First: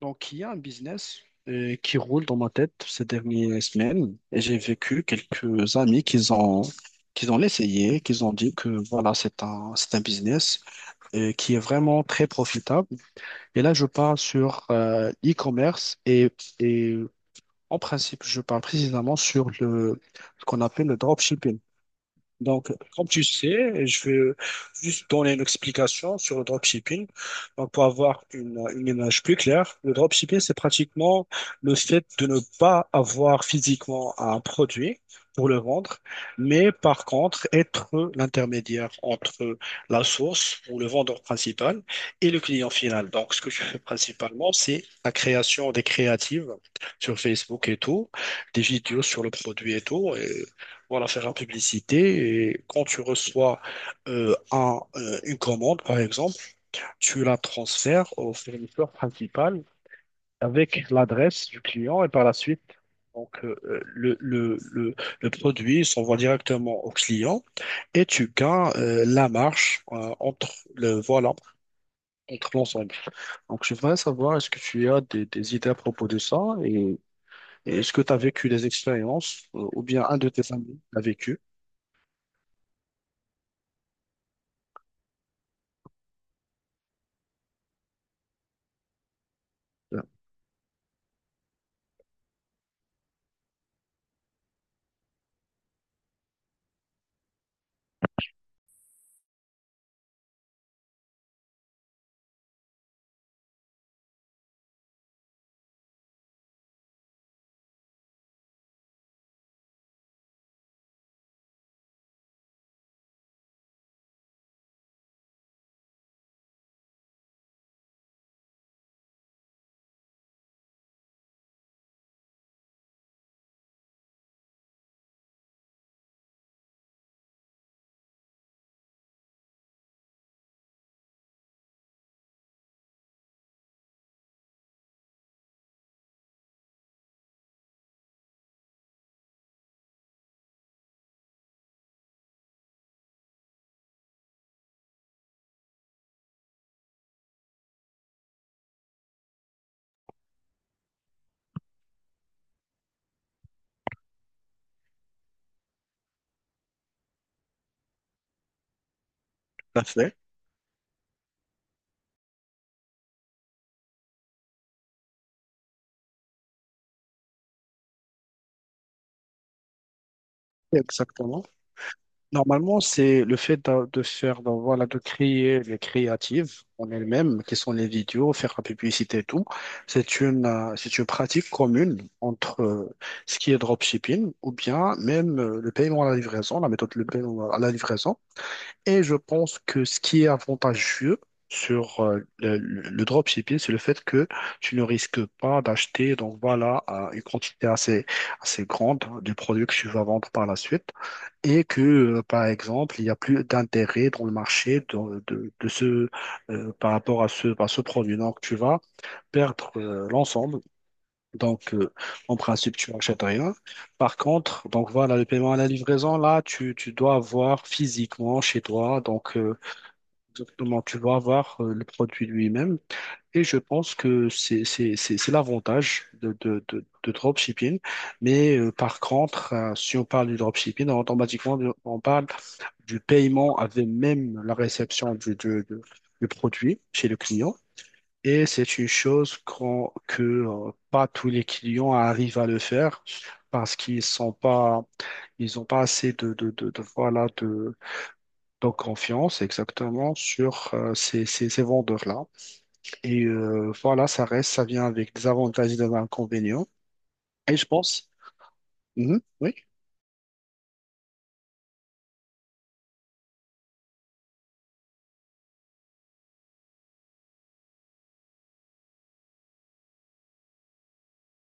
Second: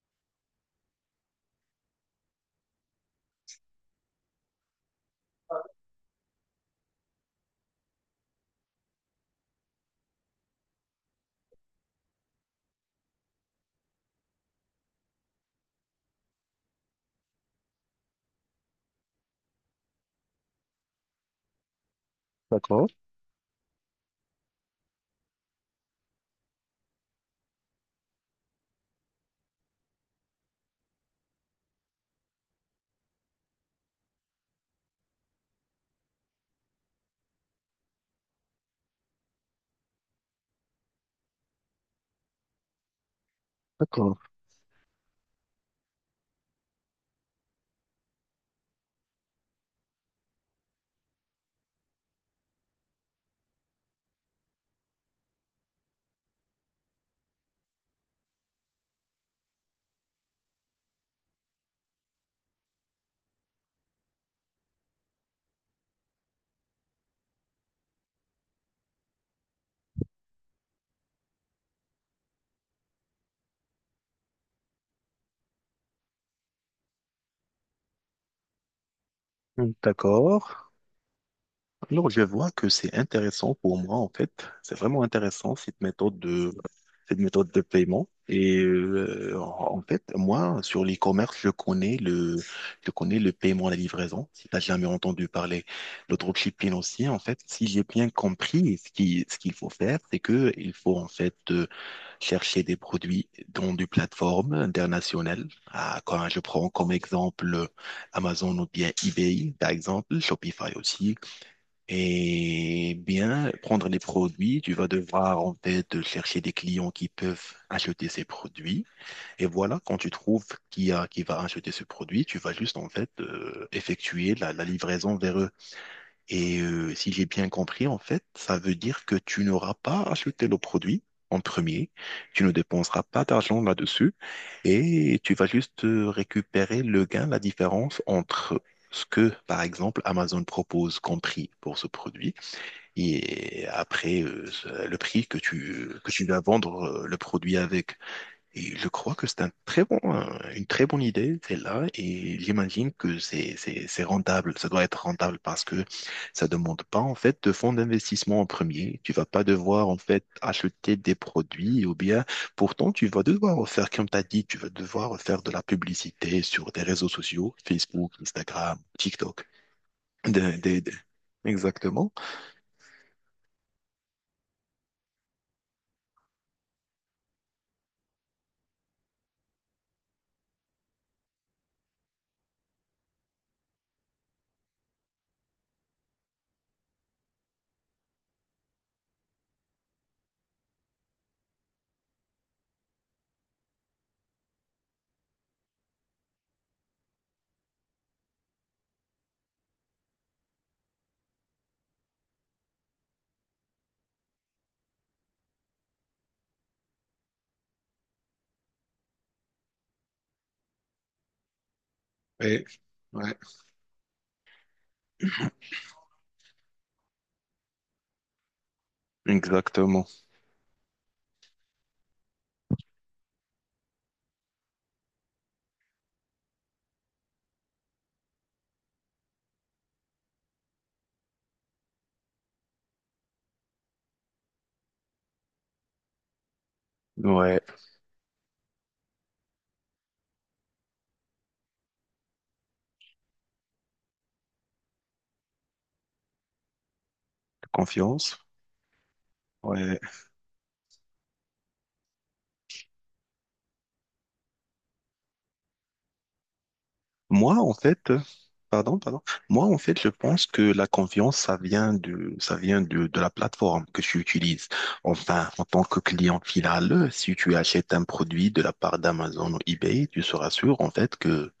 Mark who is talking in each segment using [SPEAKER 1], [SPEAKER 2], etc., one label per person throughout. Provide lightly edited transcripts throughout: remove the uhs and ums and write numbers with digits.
[SPEAKER 1] Donc, il y a un business qui roule dans ma tête ces dernières semaines et j'ai vécu quelques amis qui ont essayé, qui ont dit que voilà, c'est un business qui est vraiment très profitable. Et là, je parle sur l'e-commerce et en principe, je parle précisément sur ce qu'on appelle le dropshipping. Donc,
[SPEAKER 2] D'accord,
[SPEAKER 1] comme tu sais, je vais juste donner une explication sur le dropshipping. Donc, pour avoir une image plus claire, le dropshipping, c'est pratiquement le fait de ne pas avoir physiquement un produit pour le vendre, mais par contre, être l'intermédiaire entre la source ou le vendeur principal et le client final. Donc, ce que je fais
[SPEAKER 2] d'accord,
[SPEAKER 1] principalement, c'est la création des créatives sur Facebook et tout, des vidéos sur le produit et tout. Et voilà, faire la publicité. Et quand tu reçois une commande, par exemple, tu la transfères au fournisseur principal avec l'adresse du client et par la suite, donc, euh, le, le, le, le produit s'envoie directement au client et tu gagnes la marge entre voilà, entre l'ensemble. Donc, je voudrais savoir, est-ce que tu as des idées à propos de ça et, et est-ce que tu as vécu des expériences ou bien un de
[SPEAKER 2] d'accord.
[SPEAKER 1] tes amis l'a vécu?
[SPEAKER 2] Alors, je vois que c'est intéressant pour moi, en fait. C'est vraiment intéressant, cette méthode de paiement. Et en fait,
[SPEAKER 1] euh,
[SPEAKER 2] moi, sur l'e-commerce, je connais le paiement à la livraison, si tu jamais entendu parler. Le dropshipping aussi, en fait, si j'ai bien compris, ce qu'il faut faire, c'est que il faut, en fait, chercher des produits dans des plateformes internationales. Ah, quand je prends comme exemple Amazon ou bien eBay, par exemple, Shopify aussi. Et bien, prendre les produits, tu vas devoir en fait chercher des clients qui peuvent acheter ces produits. Et voilà, quand tu trouves qui va acheter ce produit, tu vas juste en fait effectuer la livraison vers eux. Et si j'ai bien compris, en fait, ça veut dire que tu n'auras pas acheté le produit en premier, tu ne dépenseras pas d'argent là-dessus et tu vas juste récupérer le gain, la différence entre ce que, par exemple, Amazon propose comme prix pour ce produit et après le prix que tu vas vendre le produit avec. Et je crois que c'est une très bonne idée, celle-là, et j'imagine que c'est rentable. Ça doit être rentable parce que ça demande pas, en fait, de fonds d'investissement en premier. Tu vas pas
[SPEAKER 1] l'a
[SPEAKER 2] devoir, en
[SPEAKER 1] fait.
[SPEAKER 2] fait, acheter des produits ou bien, pourtant, tu vas devoir faire, comme tu as dit, tu vas devoir faire de la publicité sur des réseaux sociaux, Facebook, Instagram, TikTok. Des- des- des-
[SPEAKER 1] Exactement.
[SPEAKER 2] Exactement.
[SPEAKER 1] Normalement, c'est le fait voilà, de créer les créatives en elles-mêmes, qui sont les vidéos, faire la publicité et tout. C'est c'est une pratique commune entre ce qui est dropshipping ou bien même le paiement à la livraison, la méthode de paiement à la livraison. Et je pense que ce qui est avantageux sur le dropshipping, c'est le fait que tu ne risques pas d'acheter, donc voilà, une quantité assez grande du produit que tu vas vendre par la suite et que, par exemple, il n'y a plus d'intérêt dans le marché de ce, par rapport à ce produit. Donc, tu vas perdre l'ensemble. Donc, en
[SPEAKER 2] Et-
[SPEAKER 1] principe, tu n'achètes
[SPEAKER 2] ouais.
[SPEAKER 1] rien. Par contre, donc voilà, le paiement à la livraison, là, tu dois avoir physiquement chez toi. Donc,
[SPEAKER 2] Exactement.
[SPEAKER 1] exactement, tu dois avoir le produit lui-même. Et je pense que c'est l'avantage de dropshipping. Mais par contre, si on parle du dropshipping, automatiquement, on parle du paiement avec même la réception du produit chez le client.
[SPEAKER 2] Ouais.
[SPEAKER 1] Et c'est une chose que pas tous les clients arrivent à le faire parce qu'ils sont pas, ils n'ont pas assez voilà,
[SPEAKER 2] Confiance.
[SPEAKER 1] de confiance
[SPEAKER 2] Ouais.
[SPEAKER 1] exactement sur ces vendeurs-là. Et voilà, ça reste, ça vient avec des avantages et des inconvénients.
[SPEAKER 2] Moi,
[SPEAKER 1] Et je
[SPEAKER 2] en fait,
[SPEAKER 1] pense,
[SPEAKER 2] pardon, pardon.
[SPEAKER 1] mhm, oui,
[SPEAKER 2] Moi, en fait, je pense que la confiance, ça vient de la plateforme que tu utilises. Enfin, en tant que client final, si tu achètes un produit de la part d'Amazon ou eBay, tu seras sûr, en fait, que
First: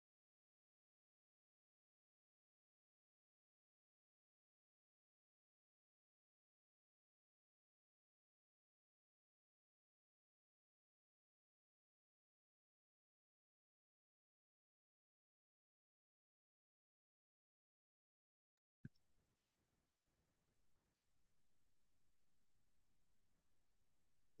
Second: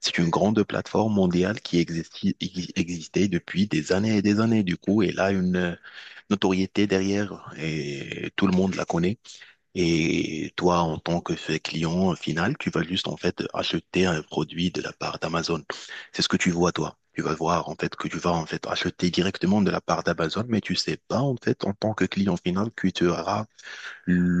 [SPEAKER 2] c'est une grande plateforme mondiale qui existait depuis des années et des années. Du coup, elle a une notoriété derrière et tout le monde la connaît. Et toi, en tant que fait client final, tu vas juste en fait acheter un produit de la part d'Amazon. C'est ce que tu vois, toi. Tu vas voir en fait que tu vas en fait acheter directement de la part d'Amazon, mais tu sais pas en fait en tant que client final que tu auras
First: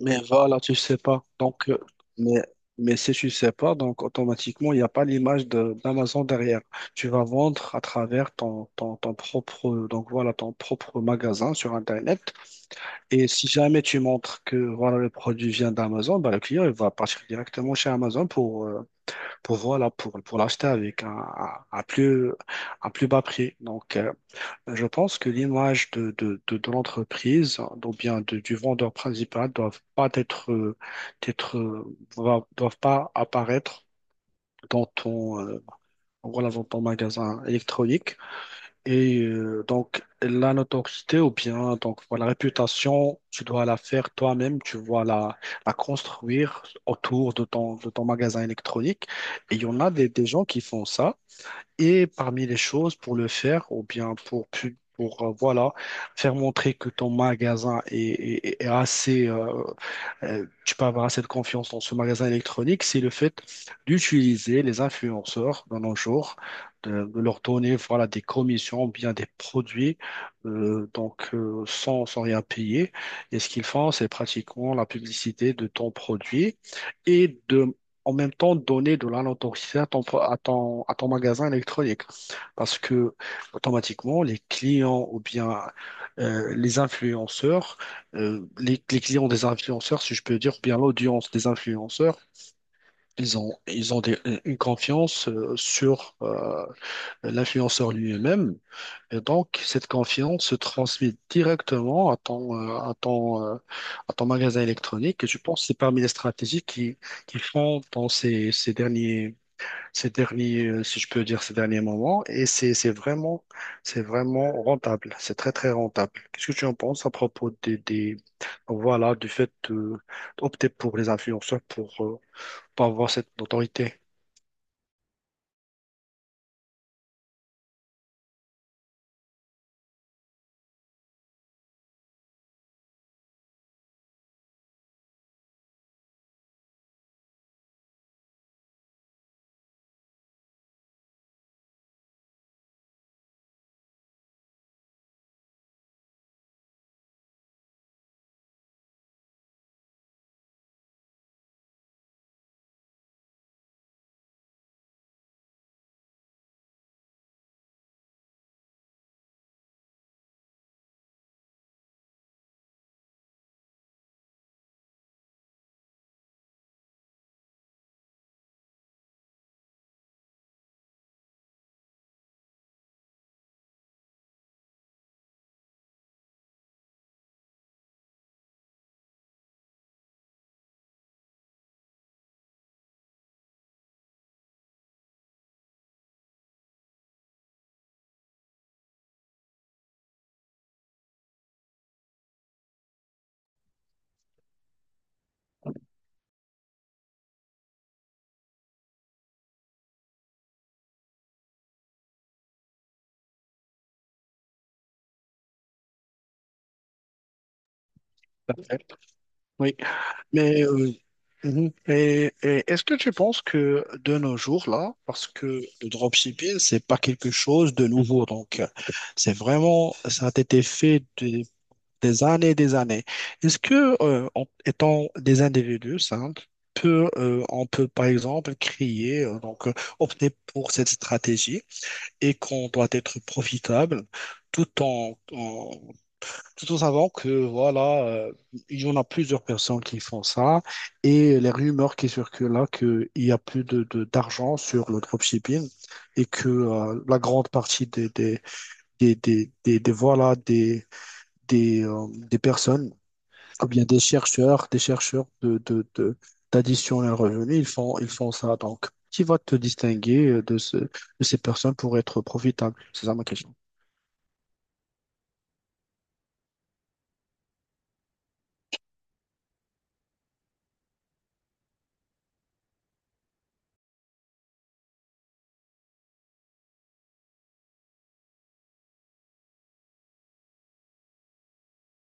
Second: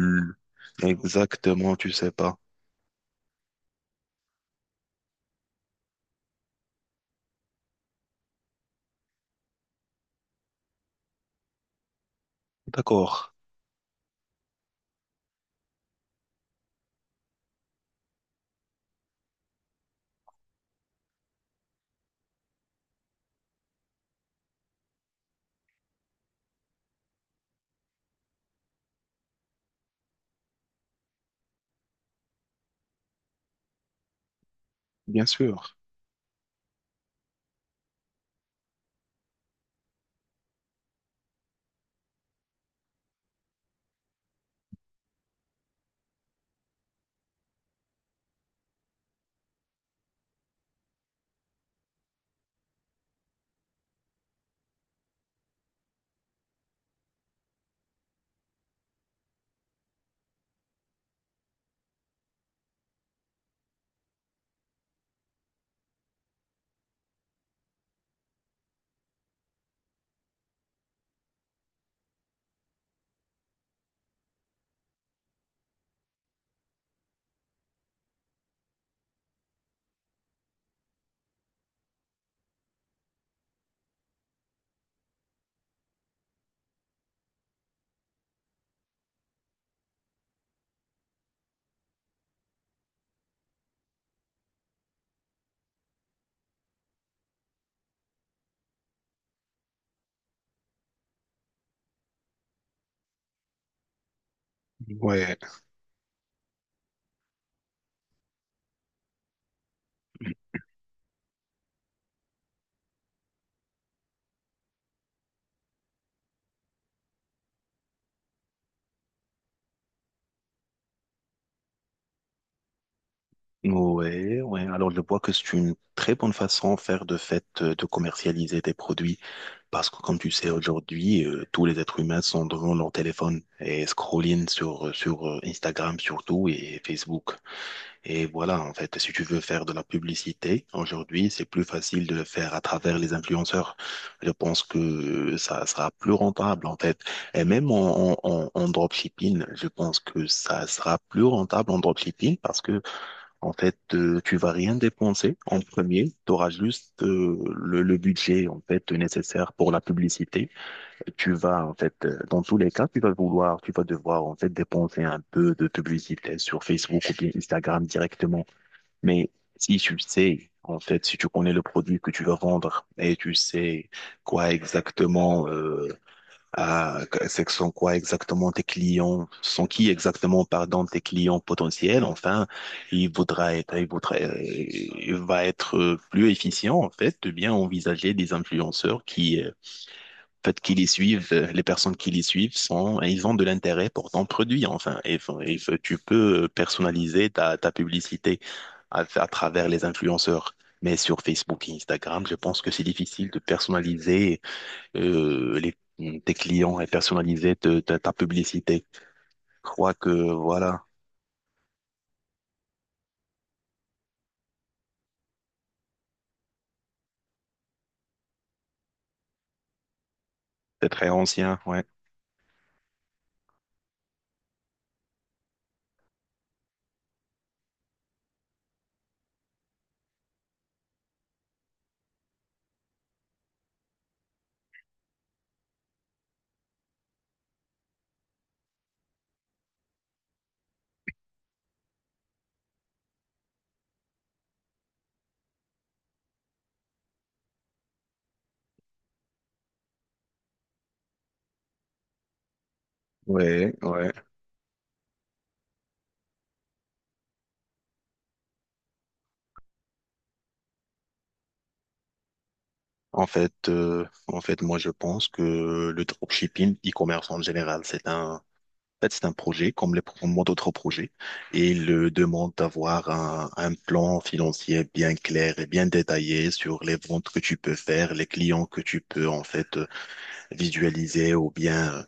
[SPEAKER 1] mais voilà, tu sais pas. Donc,
[SPEAKER 2] exactement, tu sais pas.
[SPEAKER 1] mais, mais si tu sais pas, donc automatiquement, il n'y a pas l'image d'Amazon derrière. Tu vas vendre à travers ton propre, donc voilà, ton propre magasin sur Internet. Et
[SPEAKER 2] D'accord,
[SPEAKER 1] si jamais tu montres que voilà, le produit vient d'Amazon, bah, le client, il va partir directement chez Amazon pour voilà, pour l'acheter avec un plus bas prix. Donc, je pense que l'image de l'entreprise, ou bien du vendeur principal, doivent pas être, être, doivent pas apparaître dans
[SPEAKER 2] bien
[SPEAKER 1] ton,
[SPEAKER 2] sûr.
[SPEAKER 1] voilà, dans ton magasin électronique. Et donc, la notoriété, ou bien donc, voilà, la réputation, tu dois la faire toi-même, tu dois la, la construire autour de ton magasin électronique. Et il y en a des gens qui font ça. Et parmi les choses pour le faire, ou bien pour, pour voilà, faire montrer que ton magasin est assez, tu peux avoir assez de confiance dans ce magasin électronique, c'est le fait d'utiliser les influenceurs dans nos jours, de leur donner voilà, des commissions ou bien des produits donc, sans rien payer. Et ce qu'ils font, c'est pratiquement la publicité de ton produit et de en même temps donner de la notoriété à ton, pro- à ton magasin électronique. Parce que automatiquement, les clients ou bien les influenceurs les clients des influenceurs, si je peux dire, ou bien l'audience des influenceurs, ils ont des- une confiance sur l'influenceur lui-même. Et donc, cette confiance se transmet directement à ton, à ton, à ton magasin électronique. Et
[SPEAKER 2] Ouais.
[SPEAKER 1] je pense que c'est parmi les stratégies qui font dans ces, ces derniers, si je peux dire, ces derniers moments. Et c'est vraiment rentable. C'est très, très rentable. Qu'est-ce que tu en penses à propos des, voilà, du fait d'opter pour les influenceurs pour avoir cette autorité?
[SPEAKER 2] Ouais, ouais. Alors, je vois que c'est une très bonne façon à faire de fait de commercialiser tes produits. Parce que comme tu sais, aujourd'hui, tous les êtres humains sont devant leur téléphone et scrolling sur Instagram surtout et Facebook. Et voilà, en fait, si tu veux faire de la publicité, aujourd'hui, c'est plus facile de le faire à travers les influenceurs. Je pense que ça sera plus rentable, en fait. Et même en dropshipping, je pense que ça sera plus rentable en dropshipping parce que en fait, tu vas rien dépenser en premier. Tu auras juste le budget en fait nécessaire pour la publicité. Tu vas en fait, dans tous les cas, tu vas devoir en fait dépenser un peu de publicité sur Facebook ou bien Instagram directement. Mais si tu sais en fait, si tu connais le produit que tu vas vendre et tu sais quoi exactement, c'est que sont quoi exactement tes clients, sont qui exactement, pardon, tes clients potentiels. Enfin, il voudra être, il voudra, il va être plus efficient, en fait, de bien envisager des influenceurs en fait, qui les suivent, les personnes qui les suivent sont, ils ont de l'intérêt pour ton produit, enfin, et, tu peux personnaliser ta publicité à travers les influenceurs. Mais sur Facebook et Instagram, je pense que c'est difficile de personnaliser les, tes clients et personnaliser ta
[SPEAKER 1] Parfait.
[SPEAKER 2] publicité. Je
[SPEAKER 1] Oui,
[SPEAKER 2] crois que
[SPEAKER 1] mais
[SPEAKER 2] voilà,
[SPEAKER 1] mhm. Et est-ce que tu penses que de nos jours là, parce que le dropshipping c'est pas quelque chose de nouveau, donc c'est vraiment ça a été
[SPEAKER 2] c'est
[SPEAKER 1] fait
[SPEAKER 2] très ancien, ouais.
[SPEAKER 1] des années et des années. Est-ce que, en étant des individus simples, peut, on peut par exemple créer, donc opter pour cette stratégie et qu'on doit être profitable tout en, en- tout en savant que voilà, il y en a plusieurs personnes qui font ça et les rumeurs qui circulent là qu'il y a plus d'argent sur le dropshipping et que la grande partie voilà, des personnes ou
[SPEAKER 2] Ouais,
[SPEAKER 1] bien des
[SPEAKER 2] ouais.
[SPEAKER 1] chercheurs, d'addition à un revenu, ils font ça. Donc, qui va te distinguer de, de ces personnes pour être profitable? C'est ça ma
[SPEAKER 2] En fait,
[SPEAKER 1] question.
[SPEAKER 2] euh, en fait, moi, je pense que le dropshipping, e-commerce en général, en fait, c'est un projet comme les proprement d'autres projets et il demande d'avoir un plan financier bien clair et bien détaillé sur les ventes que tu peux faire, les clients que tu peux, en fait, visualiser ou bien.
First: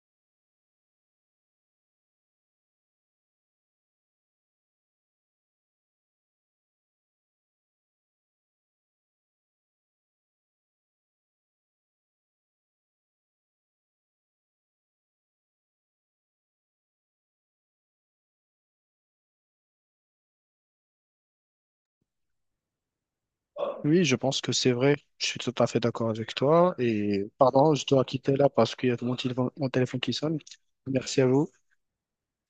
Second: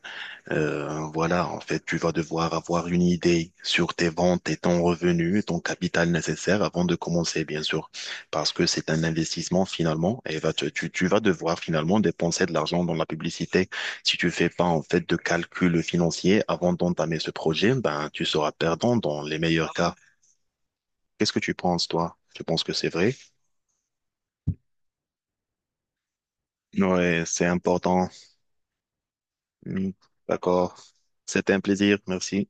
[SPEAKER 2] Voilà, en fait, tu vas devoir avoir une idée sur tes ventes et ton revenu, ton capital nécessaire avant de commencer, bien sûr, parce que c'est un investissement finalement et tu vas devoir finalement dépenser de l'argent dans la publicité. Si tu fais pas en fait de calcul financier avant d'entamer ce projet, ben tu seras perdant dans les meilleurs cas. Qu'est-ce que tu penses, toi? Tu penses que c'est vrai?
[SPEAKER 1] Oui, je pense que c'est vrai. Je suis tout à fait d'accord avec toi.
[SPEAKER 2] Ouais,
[SPEAKER 1] Et
[SPEAKER 2] c'est
[SPEAKER 1] pardon, je dois
[SPEAKER 2] important.
[SPEAKER 1] quitter là parce qu'il y a mon
[SPEAKER 2] Hmm,
[SPEAKER 1] téléphone qui sonne.
[SPEAKER 2] d'accord.
[SPEAKER 1] Merci à vous.
[SPEAKER 2] C'était un plaisir. Merci.